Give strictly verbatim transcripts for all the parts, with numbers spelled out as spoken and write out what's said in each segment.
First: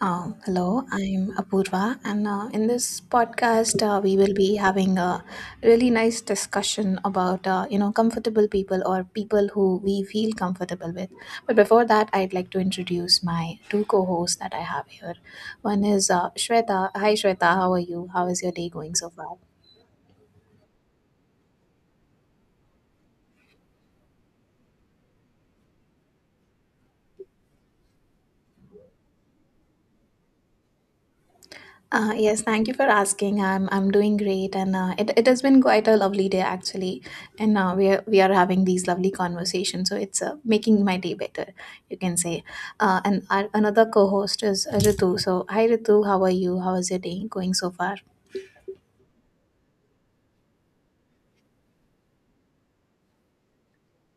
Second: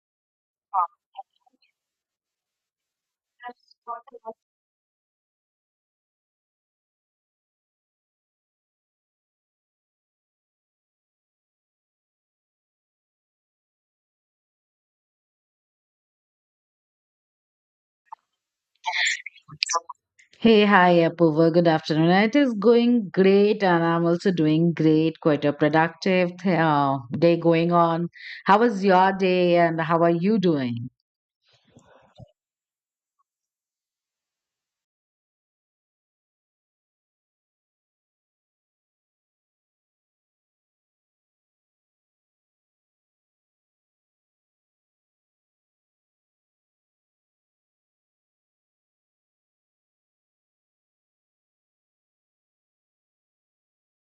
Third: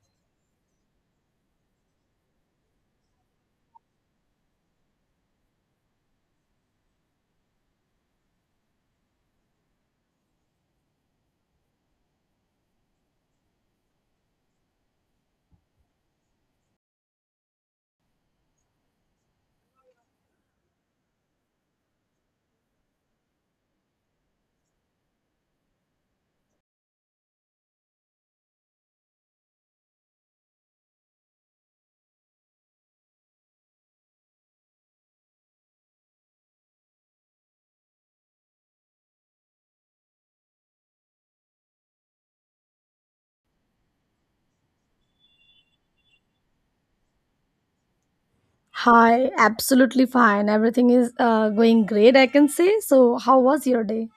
Um, hello, I'm Apurva, and uh, in this podcast, uh, we will be having a really nice discussion about uh, you know comfortable people or people who we feel comfortable with. But before that, I'd like to introduce my two co-hosts that I have here. One is uh, Shweta. Hi, Shweta. How are you? How is your day going so far? Hey, hi, Apurva. Good afternoon. It is going great, and I'm also doing great. Quite a productive uh, day going on. How was your day, and how are you doing? Uh, yes, thank you for asking. I'm I'm doing great, and uh, it it has been quite a lovely day actually, and uh, we are we are having these lovely conversations. So it's uh, making my day better, you can say. Uh, and our, another co-host is uh, Ritu. So hi, Ritu, how are you? How is your day going so far? Hi, absolutely fine. Everything is uh, going great, I can say. So, how was your day?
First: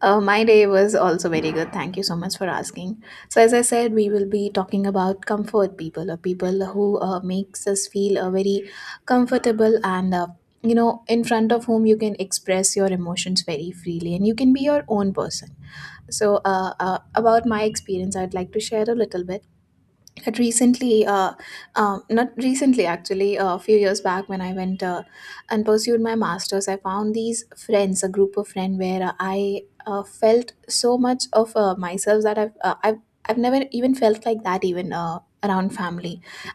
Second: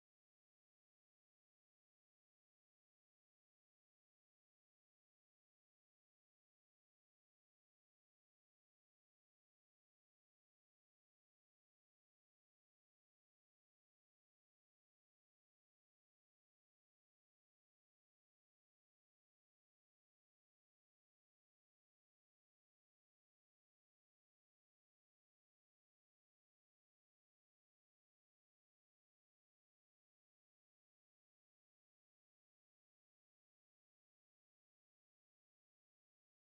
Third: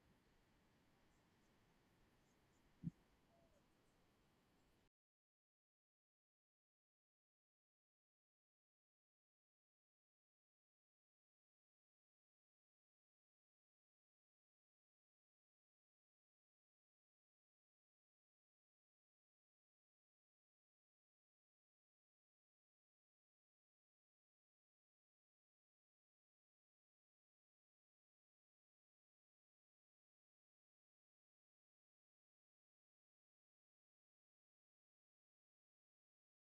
Uh, my day was also very good. Thank you so much for asking. So, as I said, we will be talking about comfort people or people who uh, makes us feel uh, very comfortable and uh, you know in front of whom you can express your emotions very freely and you can be your own person. So, uh, uh, about my experience, I'd like to share a little bit that recently uh, um, not recently, actually a few years back, when I went uh, and pursued my masters, I found these friends, a group of friends where uh, i uh, felt so much of uh, myself that I've, uh, I've i've never even felt like that, even uh, around family.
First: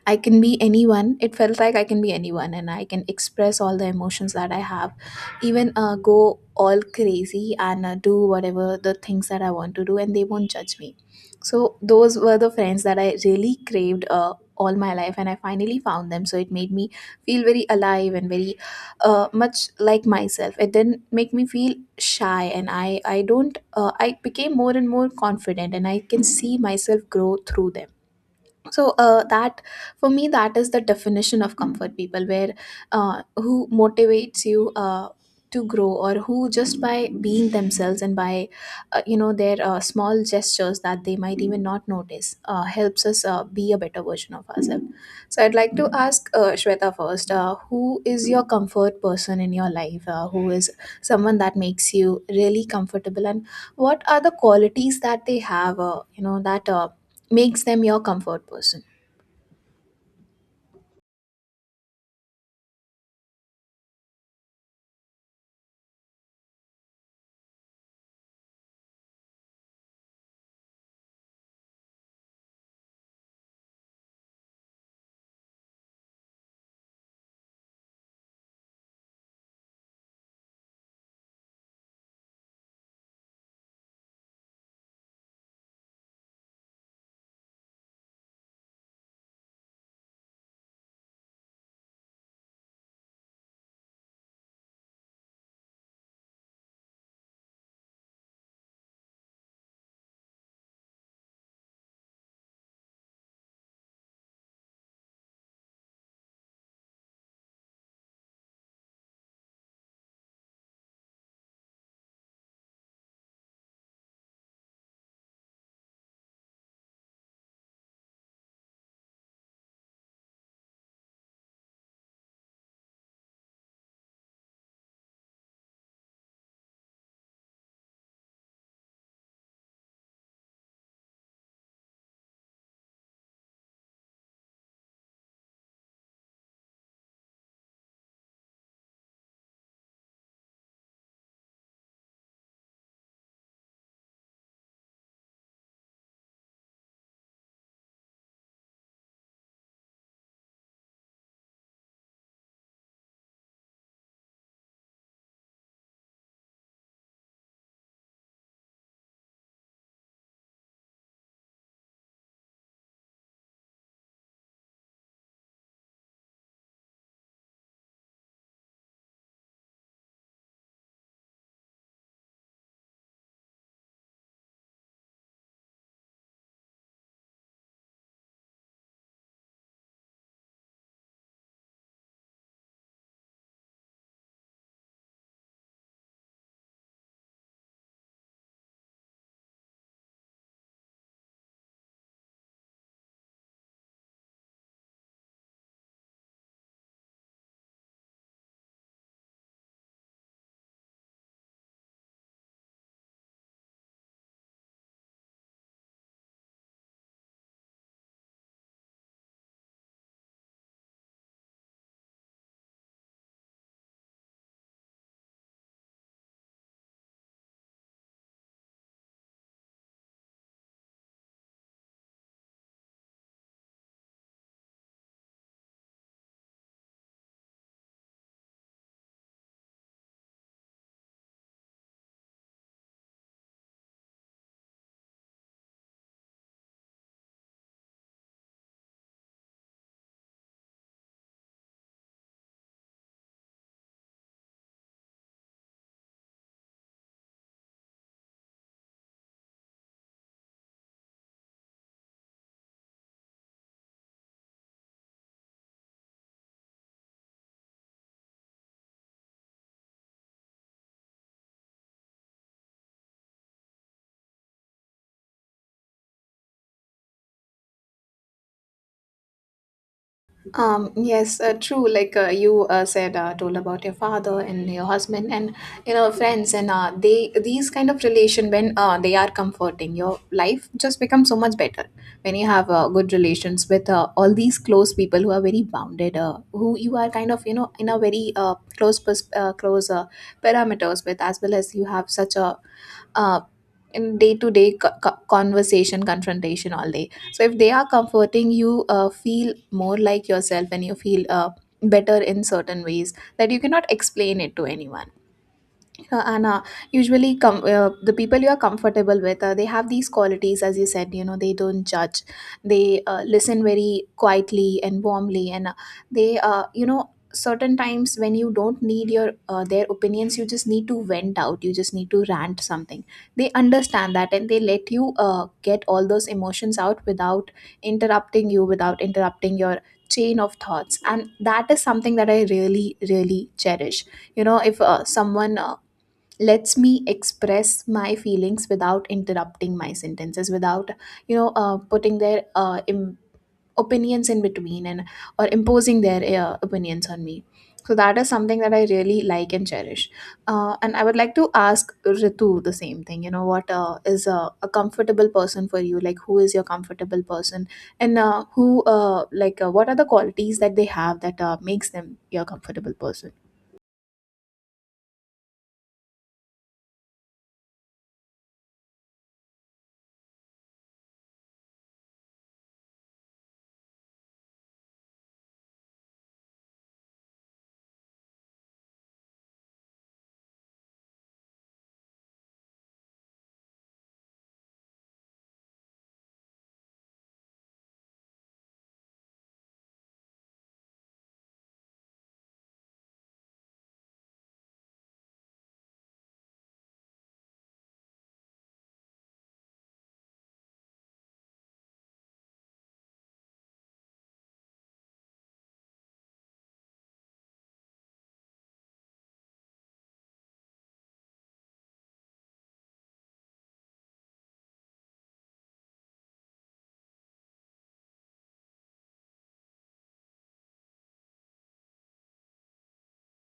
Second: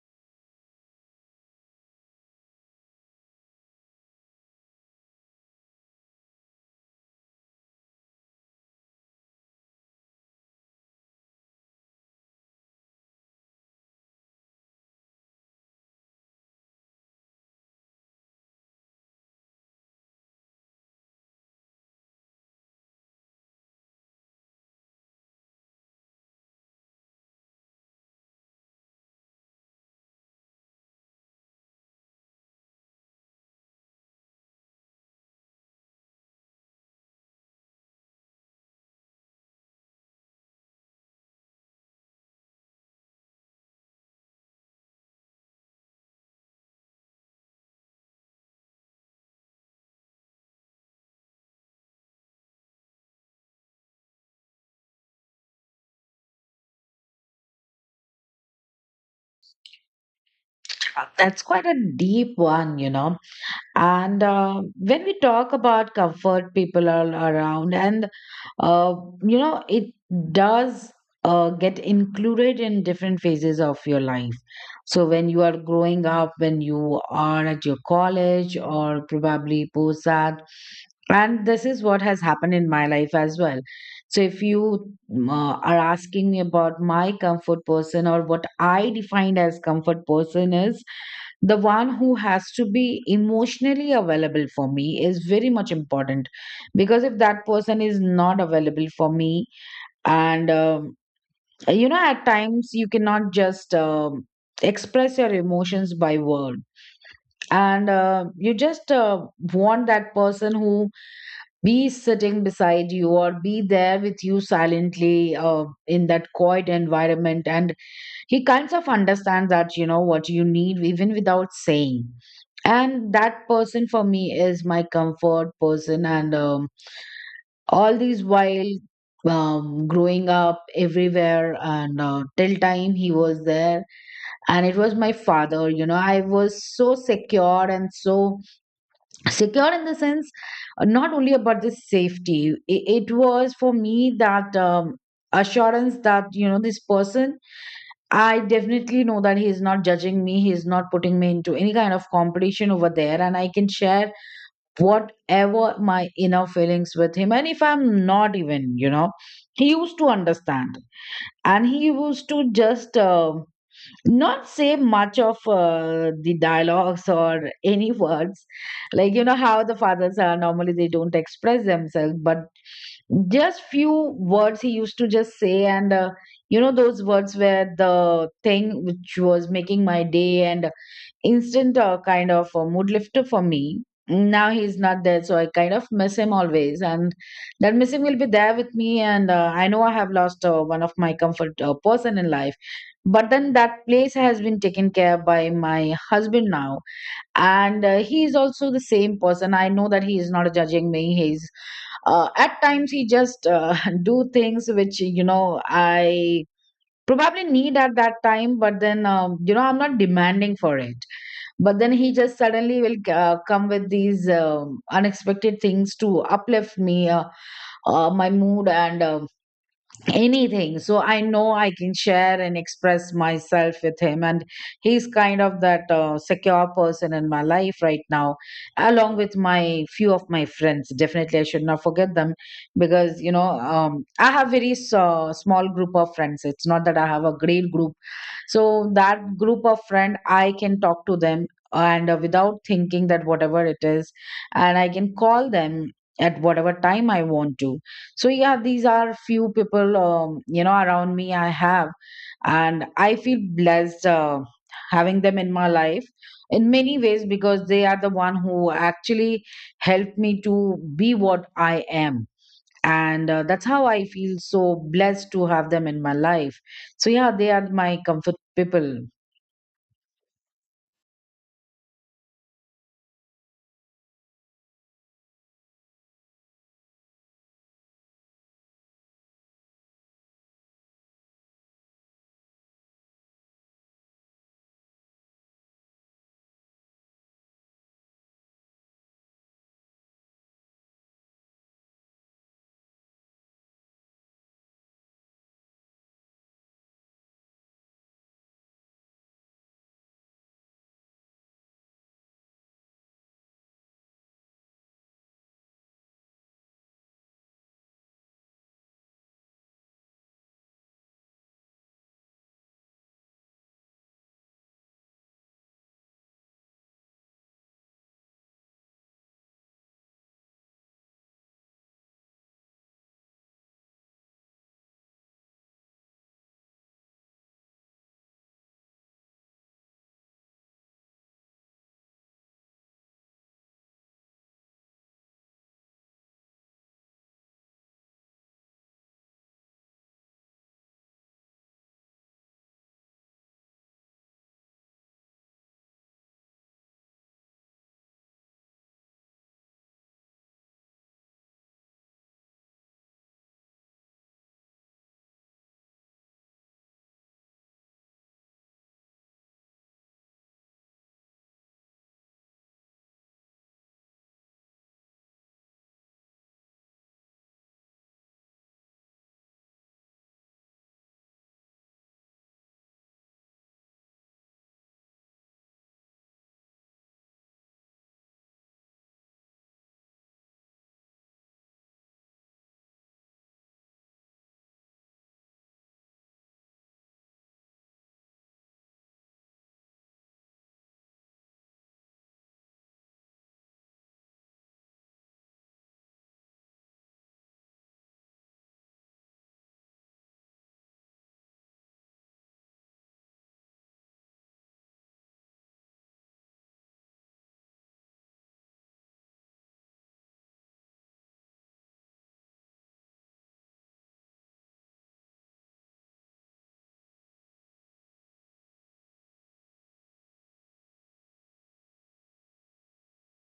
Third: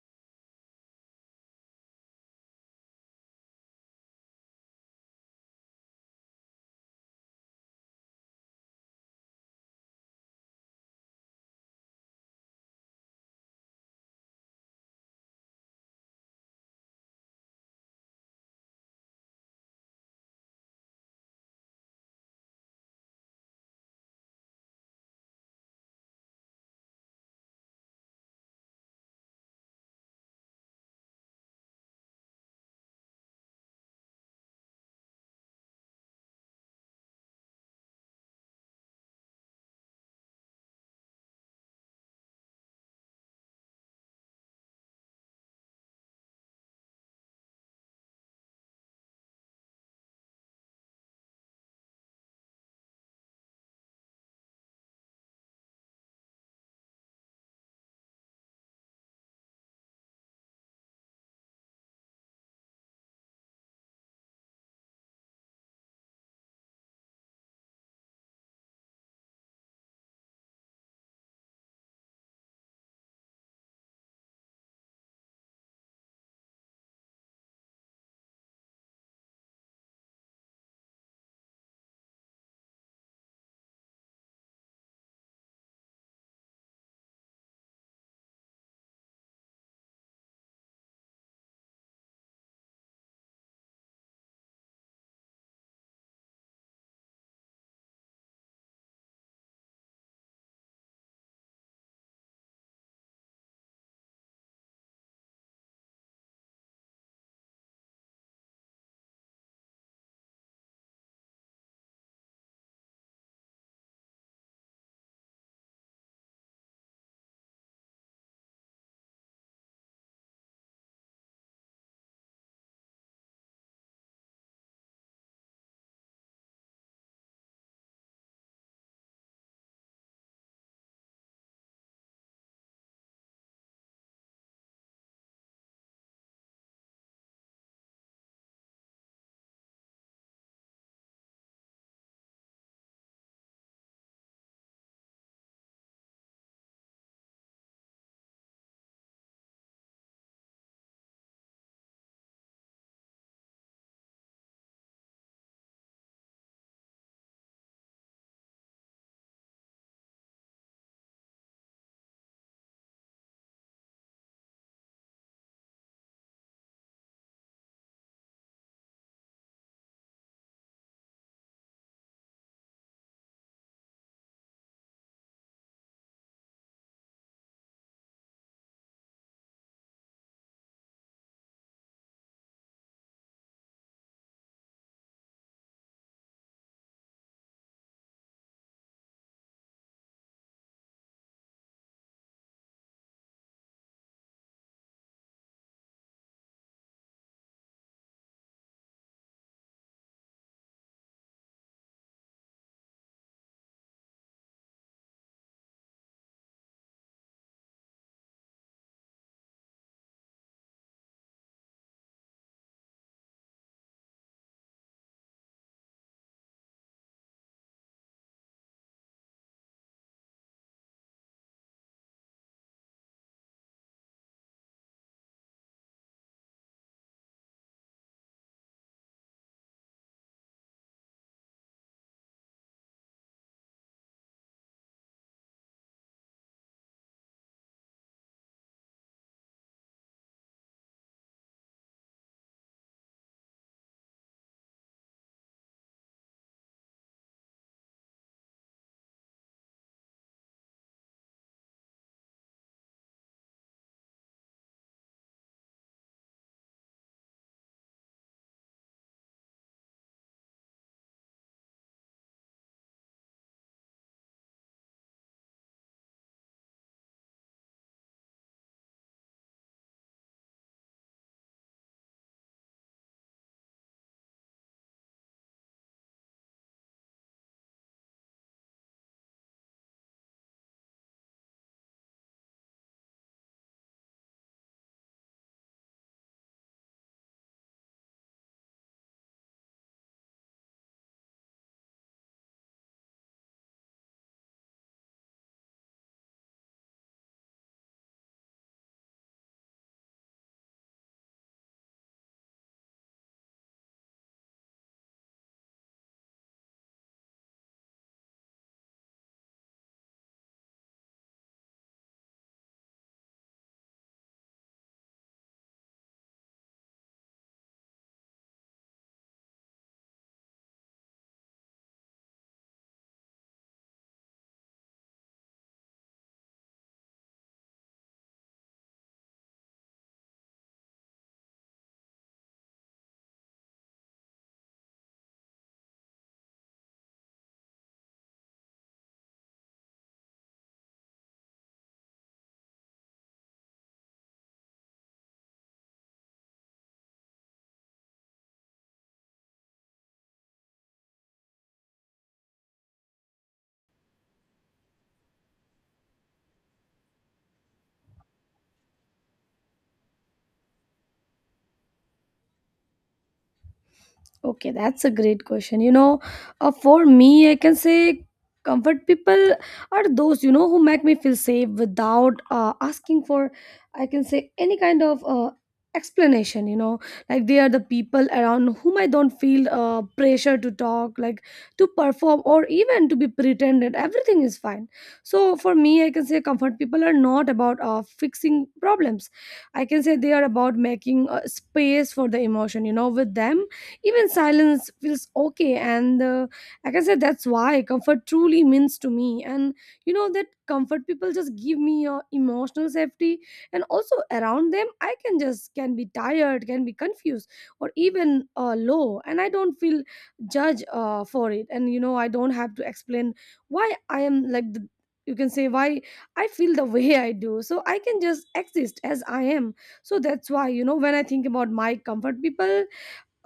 I can be anyone. It felt like I can be anyone and I can express all the emotions that I have, even uh, go all crazy and uh, do whatever the things that I want to do, and they won't judge me. So those were the friends that I really craved uh, all my life, and I finally found them. So it made me feel very alive and very uh, much like myself. It didn't make me feel shy, and I I don't uh, I became more and more confident, and I can see myself grow through them. So uh, that, for me, that is the definition of comfort people, where uh, who motivates you Uh, to grow, or who just by being themselves and by uh, you know their uh, small gestures that they might even not notice uh, helps us uh, be a better version of ourselves. So I'd like to ask uh, Shweta first, uh, who is your comfort person in your life, uh, who is someone that makes you really comfortable, and what are the qualities that they have uh, you know that uh, makes them your comfort person? That's quite a deep one, you know. And uh, when we talk about comfort people all around, and uh, you know it does uh, get included in different phases of your life. So when you are growing up, when you are at your college or probably post that, and this is what has happened in my life as well. So if you um, uh, are asking me about my comfort person, or what I defined as comfort person is the one who has to be emotionally available for me is very much important. Because if that person is not available for me, and um, you know, at times you cannot just um, express your emotions by word, and uh, you just uh, want that person who be sitting beside you or be there with you silently uh, in that quiet environment, and he kinds of understands, that you know, what you need even without saying. And that person for me is my comfort person. And um, all these while, um, growing up everywhere, and uh, till time he was there, and it was my father. You know, I was so secure, and so secure in the sense, uh, not only about the safety, it, it was for me that, um, assurance that, you know, this person, I definitely know that he is not judging me, he is not putting me into any kind of competition over there, and I can share whatever my inner feelings with him. And if I'm not even, you know, he used to understand. And he used to just uh, not say much of uh, the dialogues or any words. Like, you know, how the fathers are normally, they don't express themselves, but just few words he used to just say. And uh, you know, those words were the thing which was making my day, and instant uh, kind of a mood lifter for me. Now he's not there, so I kind of miss him always, and that missing will be there with me. And uh, I know I have lost uh, one of my comfort uh, person in life, but then that place has been taken care by my husband now, and uh, he is also the same person. I know that he is not judging me. He's uh, at times, he just uh, do things which, you know, I probably need at that time. But then, um, you know, I'm not demanding for it, but then he just suddenly will uh, come with these um, unexpected things to uplift me, uh, uh, my mood and um anything. So I know I can share and express myself with him, and he's kind of that uh, secure person in my life right now, along with my few of my friends. Definitely I should not forget them, because, you know, um, I have very s- uh, small group of friends. It's not that I have a great group, so that group of friend I can talk to them, and uh, without thinking that whatever it is, and I can call them at whatever time I want to. So yeah, these are few people, um, you know, around me I have, and I feel blessed uh, having them in my life in many ways, because they are the one who actually helped me to be what I am. And uh, that's how I feel so blessed to have them in my life. So yeah, they are my comfort people. Um, yes, uh, true. Like uh, you uh, said, uh, told about your father and your husband and you know friends, and uh, they, these kind of relation, when uh, they are comforting, your life just becomes so much better when you have uh, good relations with uh, all these close people who are very bounded, uh, who you are kind of you know in a very uh, close pers- uh, close uh, parameters with, as well as you have such a uh, in day to day conversation, confrontation all day. So if they are comforting, you uh, feel more like yourself and you feel uh, better in certain ways that you cannot explain it to anyone. Uh, Anna, usually com- uh, the people you are comfortable with, uh, they have these qualities, as you said, you know, they don't judge. They uh, listen very quietly and warmly. And uh, they, uh, you know, certain times when you don't need your uh, their opinions, you just need to vent out. You just need to rant something. They understand that and they let you uh, get all those emotions out without interrupting you, without interrupting your chain of thoughts, and that is something that I really, really cherish. You know, if uh, someone uh, lets me express my feelings without interrupting my sentences, without you know uh, putting their uh, Im- opinions in between and or imposing their uh, opinions on me, so that is something that I really like and cherish. Uh, and I would like to ask Ritu the same thing. You know, what uh, is a, a comfortable person for you? Like, who is your comfortable person, and uh, who uh, like uh, what are the qualities that they have that uh, makes them your comfortable person? Okay, that's a great question. You know, uh, for me, I can say comfort people are those, you know, who make me feel safe without uh, asking for, I can say, any kind of uh, explanation. You know, like they are the people around whom I don't feel uh, pressure to talk, like to perform, or even to be pretended. Everything is fine. So for me, I can say comfort people are not about uh, fixing problems. I can say they are about making uh, space for the emotion. You know, with them even silence feels okay, and uh, like I said, that's why comfort truly means to me. And you know that comfort people just give me uh, emotional safety, and also around them I can just can be tired, can be confused, or even uh, low, and I don't feel judged uh, for it. And you know, I don't have to explain why I am like the, you can say, why I feel the way I do, so I can just exist as I am. So that's why, you know, when I think about my comfort people,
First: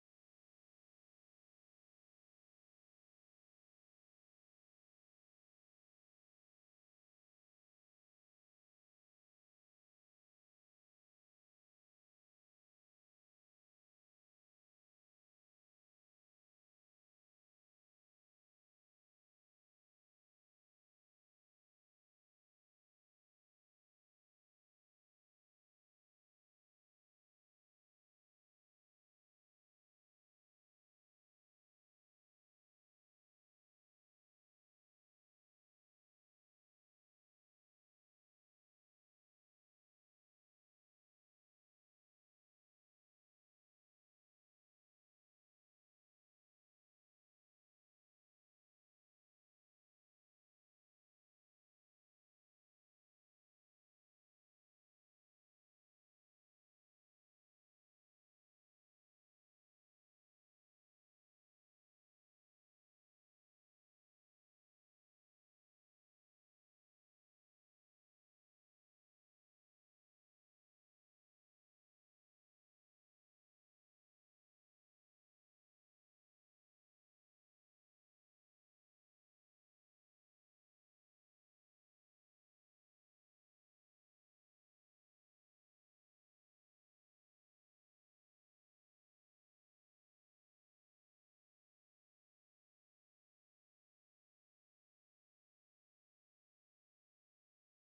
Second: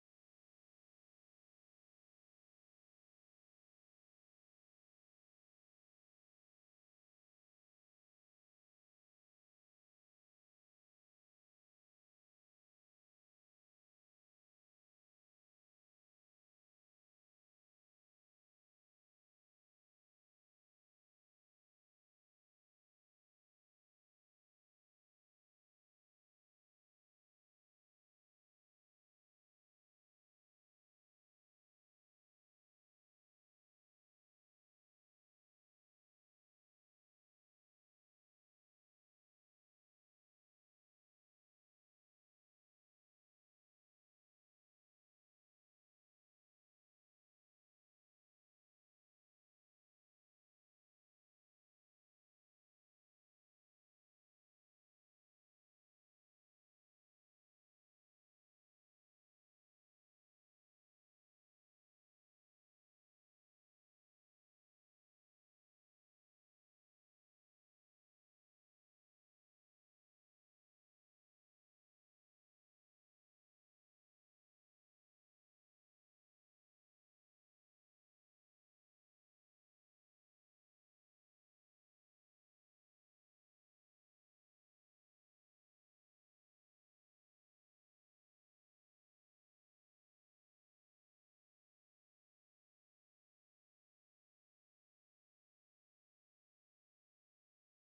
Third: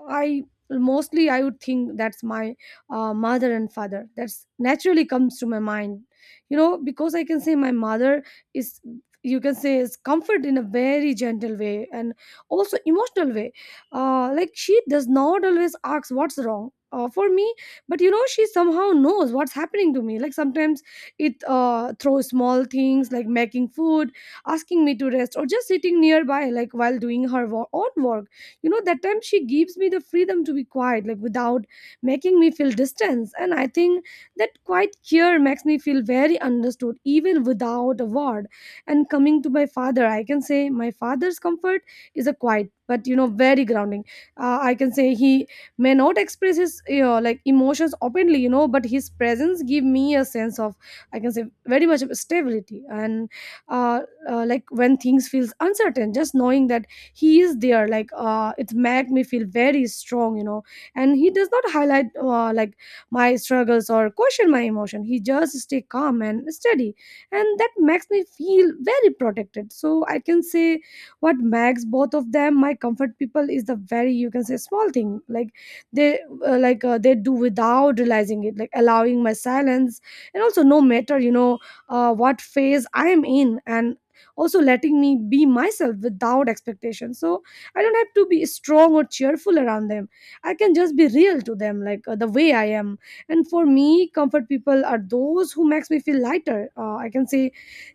I mostly I would think that's my uh, mother and father. That's naturally comes to my mind, you know, because I can say my mother is, you can say, is comfort in a very gentle way and also emotional way. Uh, like she does not always ask what's wrong. Uh, for me, but you know, she somehow knows what's happening to me. Like sometimes it uh throws small things like making food, asking me to rest, or just sitting nearby, like while doing her wo- own work. You know, that time she gives me the freedom to be quiet, like without making me feel distance. And I think that quiet care makes me feel very understood even without a word. And coming to my father, I can say my father's comfort is a quiet but, you know, very grounding. uh, I can say he may not express his, you know, like emotions openly, you know, but his presence give me a sense of, I can say, very much of stability. And uh, uh, like when things feels uncertain, just knowing that he is there, like uh, it made me feel very strong, you know. And he does not highlight uh, like my struggles or question my emotion. He just stay calm and steady, and that makes me feel very protected. So I can say what makes both of them my comfort people is the very, you can say, small thing like they uh, like uh, they do without realizing it, like allowing my silence and also, no matter, you know, uh, what phase I am in, and also letting me be myself without expectation. So I don't have to be strong or cheerful around them. I can just be real to them, like uh, the way I am. And for me, comfort people are those who makes me feel lighter, uh, I can say,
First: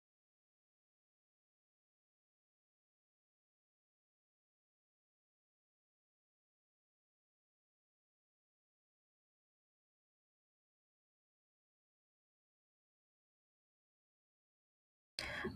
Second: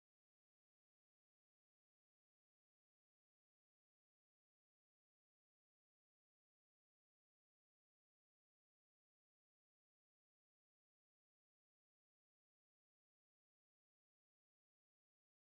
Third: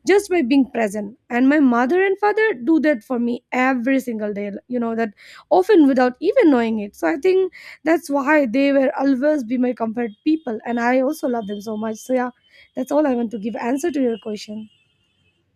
just by being present. And my mother and father do that for me every single day, you know, that often without even knowing it. So I think that's why they will always be my comfort people, and I also love them so much. So yeah, that's all I want to give answer to your question.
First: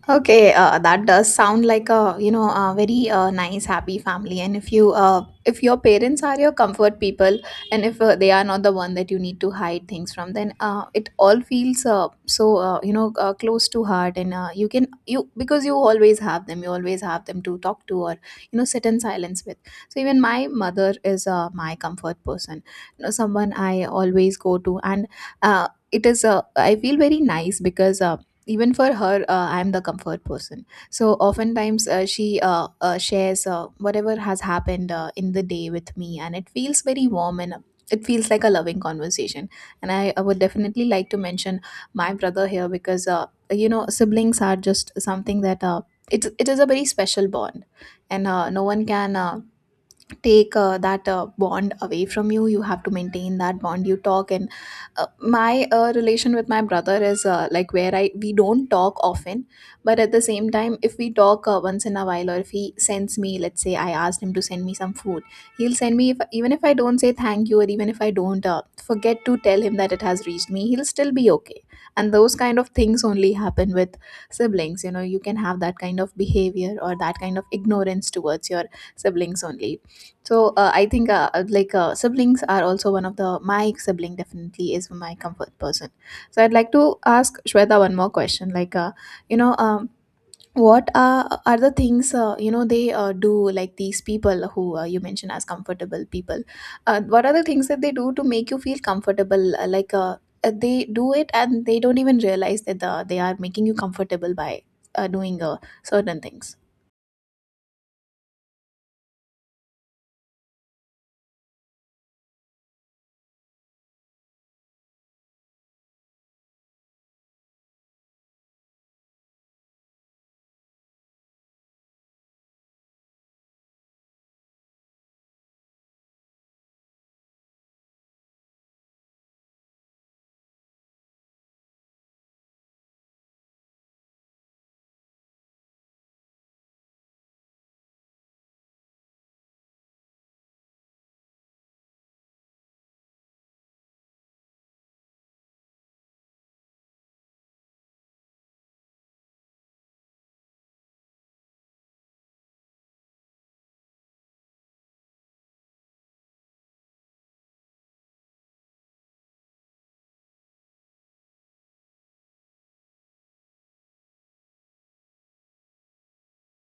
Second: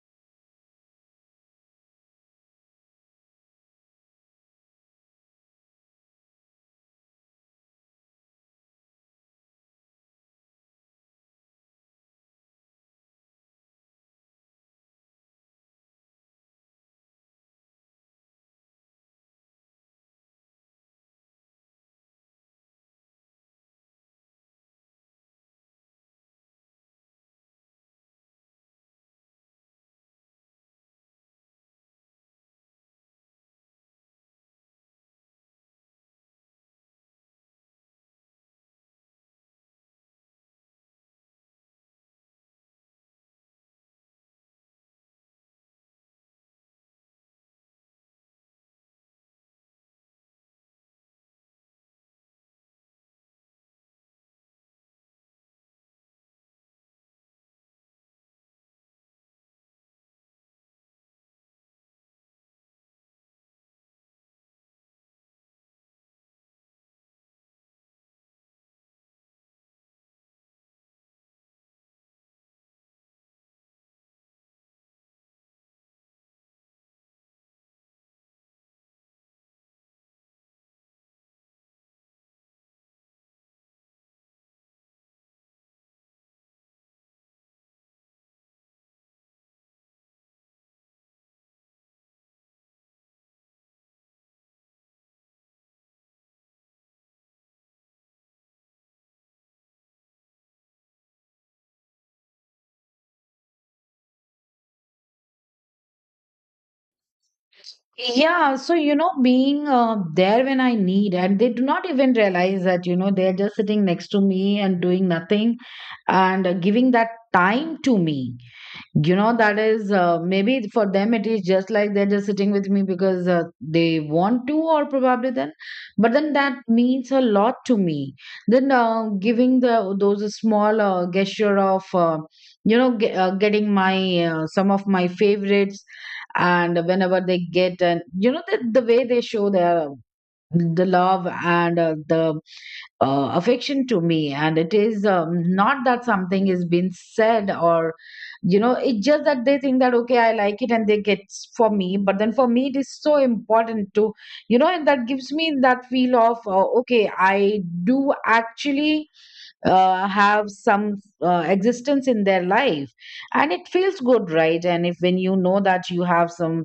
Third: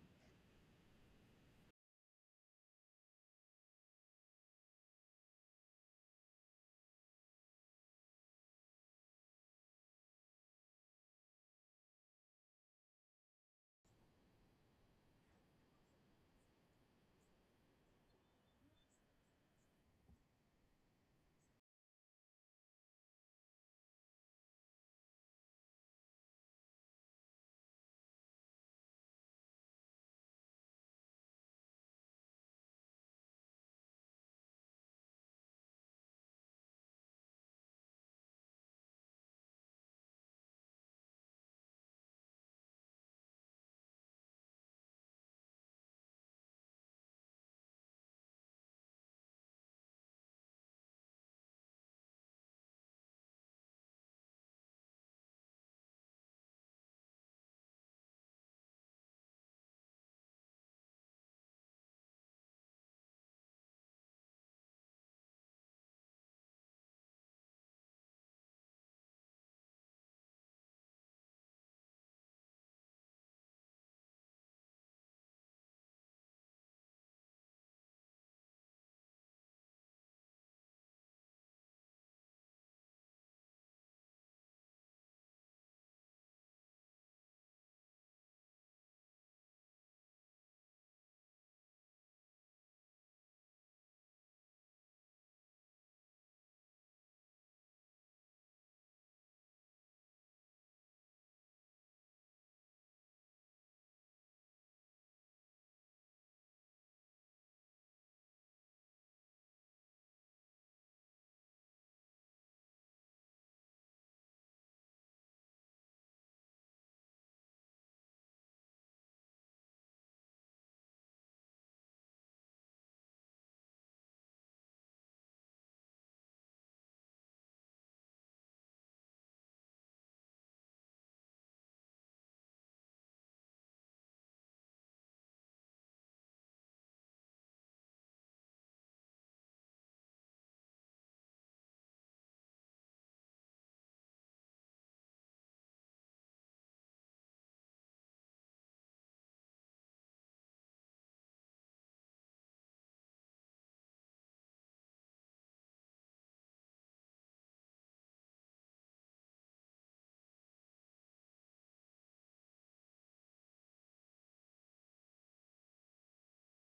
Okay, uh, that does sound like a, you know, a very uh, nice happy family. And if you uh, if your parents are your comfort people, and if uh, they are not the one that you need to hide things from, then uh, it all feels uh, so uh, you know uh, close to heart. And uh, you can, you, because you always have them, you always have them to talk to or you know sit in silence with. So even my mother is uh, my comfort person, you know, someone I always go to, and uh, it is uh, I feel very nice because. Uh, even for her, uh, I'm the comfort person, so oftentimes uh, she uh, uh, shares uh, whatever has happened uh, in the day with me, and it feels very warm and uh, it feels like a loving conversation. And i, I would definitely like to mention my brother here, because uh, you know siblings are just something that uh, it's it is a very special bond, and uh, no one can uh, take uh, that uh, bond away from you. You have to maintain that bond, you talk, and uh, my uh, relation with my brother is uh, like where I we don't talk often, but at the same time, if we talk uh, once in a while, or if he sends me, let's say I asked him to send me some food, he'll send me if, even if I don't say thank you, or even if I don't uh, forget to tell him that it has reached me, he'll still be okay. And those kind of things only happen with siblings. You know, you can have that kind of behavior or that kind of ignorance towards your siblings only. So uh, I think uh, uh, like uh, siblings are also one of the, my sibling definitely is my comfort person. So I'd like to ask Shweta one more question. Like uh, you know, um, what are are the things uh, you know they uh, do, like these people who uh, you mentioned as comfortable people? Uh, what are the things that they do to make you feel comfortable? Uh, like uh, uh, they do it and they don't even realize that uh, they are making you comfortable by uh, doing uh, certain things. Yeah, so you know, being uh, there when I need, and they do not even realize that, you know, they're just sitting next to me and doing nothing, and uh, giving that time to me. You know, that is uh, maybe for them it is just like they're just sitting with me because uh, they want to, or probably then. But then that means a lot to me. Then uh, giving the those small uh, gesture of, uh, you know, ge- uh, getting my uh, some of my favorites, and whenever they get. And you know, the, the way they show their the love and uh, the uh, affection to me, and it is, um, not that something is being said, or you know, it's just that they think that okay, I like it, and they get s- for me. But then for me it is so important to, you know. And that gives me that feel of, uh, okay, I do actually uh, have some uh, existence in their life, and it feels good, right? And if when you know that you have some,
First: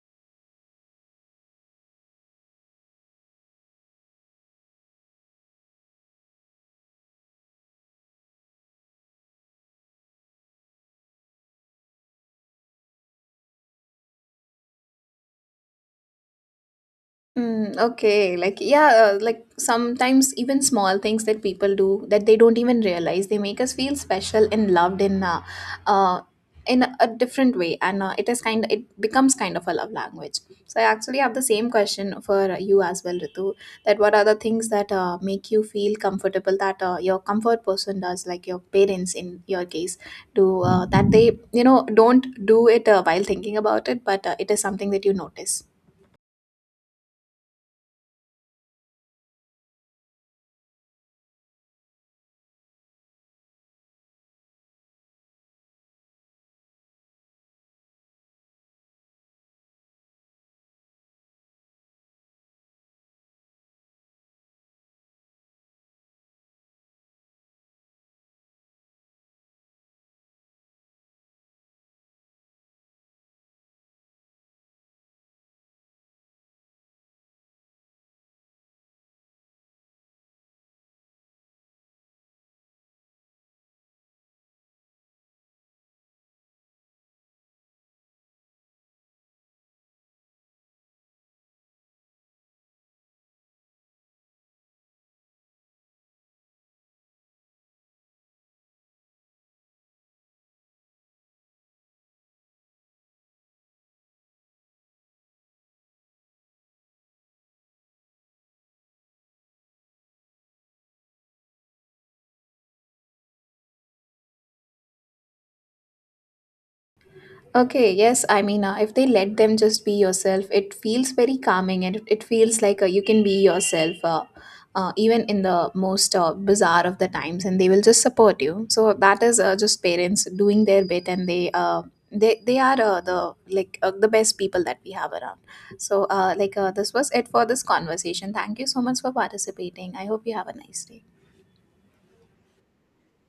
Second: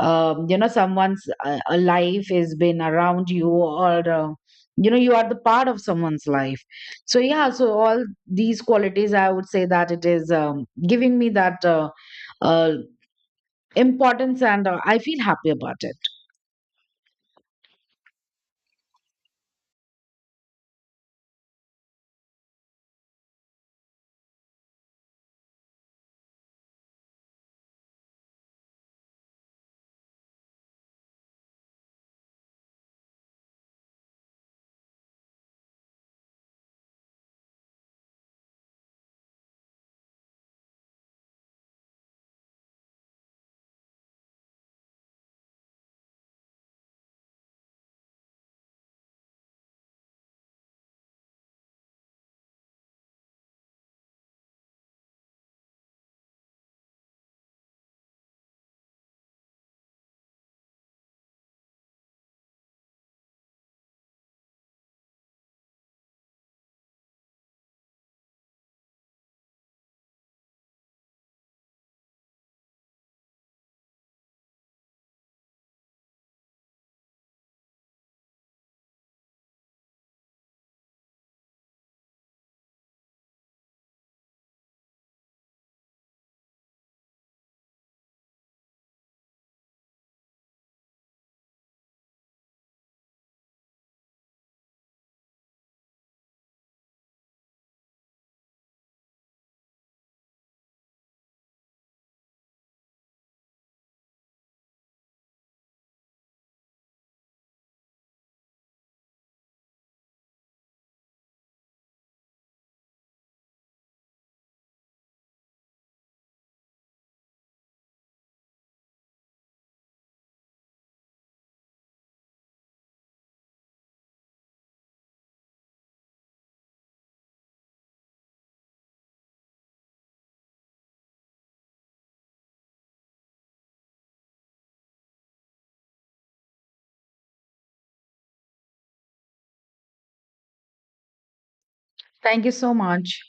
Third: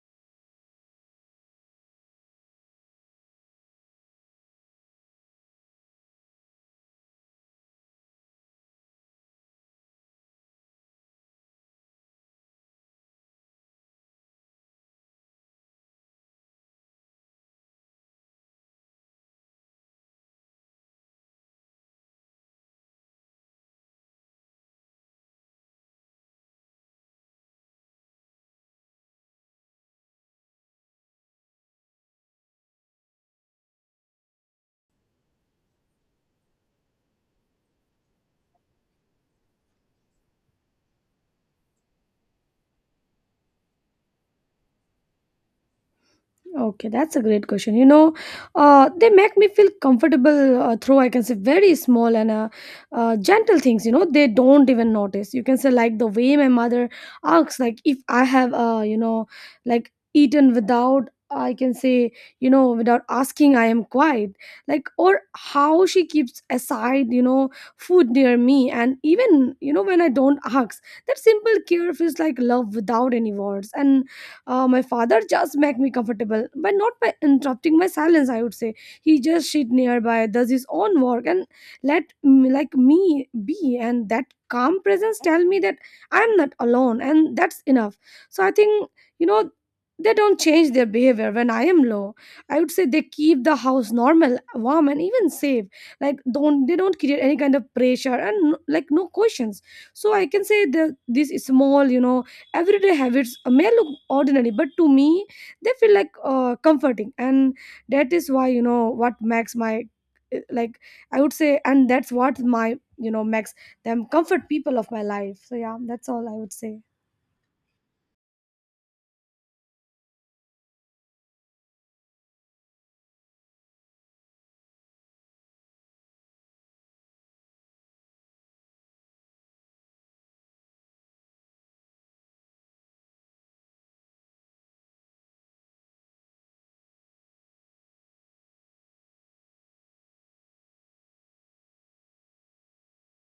um, you know, someone's uh, a life has been around you, or uh, you know, you are the part of someone's life. So yeah, so all these qualities I would say, that it is um, giving me that uh, uh, importance, and uh, I feel happy about it. Mm, okay, like, yeah, uh, like sometimes even small things that people do, that they don't even realize, they make us feel special and loved in uh, uh in a a different way, and uh, it is kind, it becomes kind of a love language. So I actually have the same question for uh, you as well, Ritu. That, what are the things that uh, make you feel comfortable, that uh, your comfort person does, like your parents in your case, do uh, that they you know don't do it uh, while thinking about it, but uh, it is something that you notice. Okay, that's a great question. You know, uh, they make me feel comfortable uh, through, I can say, very small and uh, uh, gentle things, you know, they don't even notice. You can say, like, the way my mother asks, like, if I have, uh, you know, like, eaten without. I can say, you know, without asking, I am quiet. Like, or how she keeps aside, you know, food near me. And even, you know, when I don't ask, that simple care feels like love without any words. And uh, my father just make me comfortable, but not by interrupting my silence. I would say he just sit nearby, does his own work, and let me, like me be. And that calm presence tell me that I'm not alone, and that's enough. So I think, you know, they don't change their behavior when I am low. I would say they keep the house normal, warm, and even safe. Like don't, they don't create any kind of pressure and like no questions. So I can say that this is small, you know, everyday habits may look ordinary, but to me they feel like uh, comforting. And that is why, you know, what makes my eh, like I would say, and that's what my, you know, makes them comfort people of my life. So yeah, that's all I would say. Okay, yes, I mean, uh, if they let them just be yourself, it feels very calming, and it it feels like uh, you can be yourself uh, uh, even in the most uh, bizarre of the times, and they will just support you. So that is uh, just parents doing their bit, and they uh, they they are uh, the, like uh, the best people that we have around. So uh, like uh, this was it for this conversation. Thank you so much for participating. I hope you have a nice day. Thank you so much.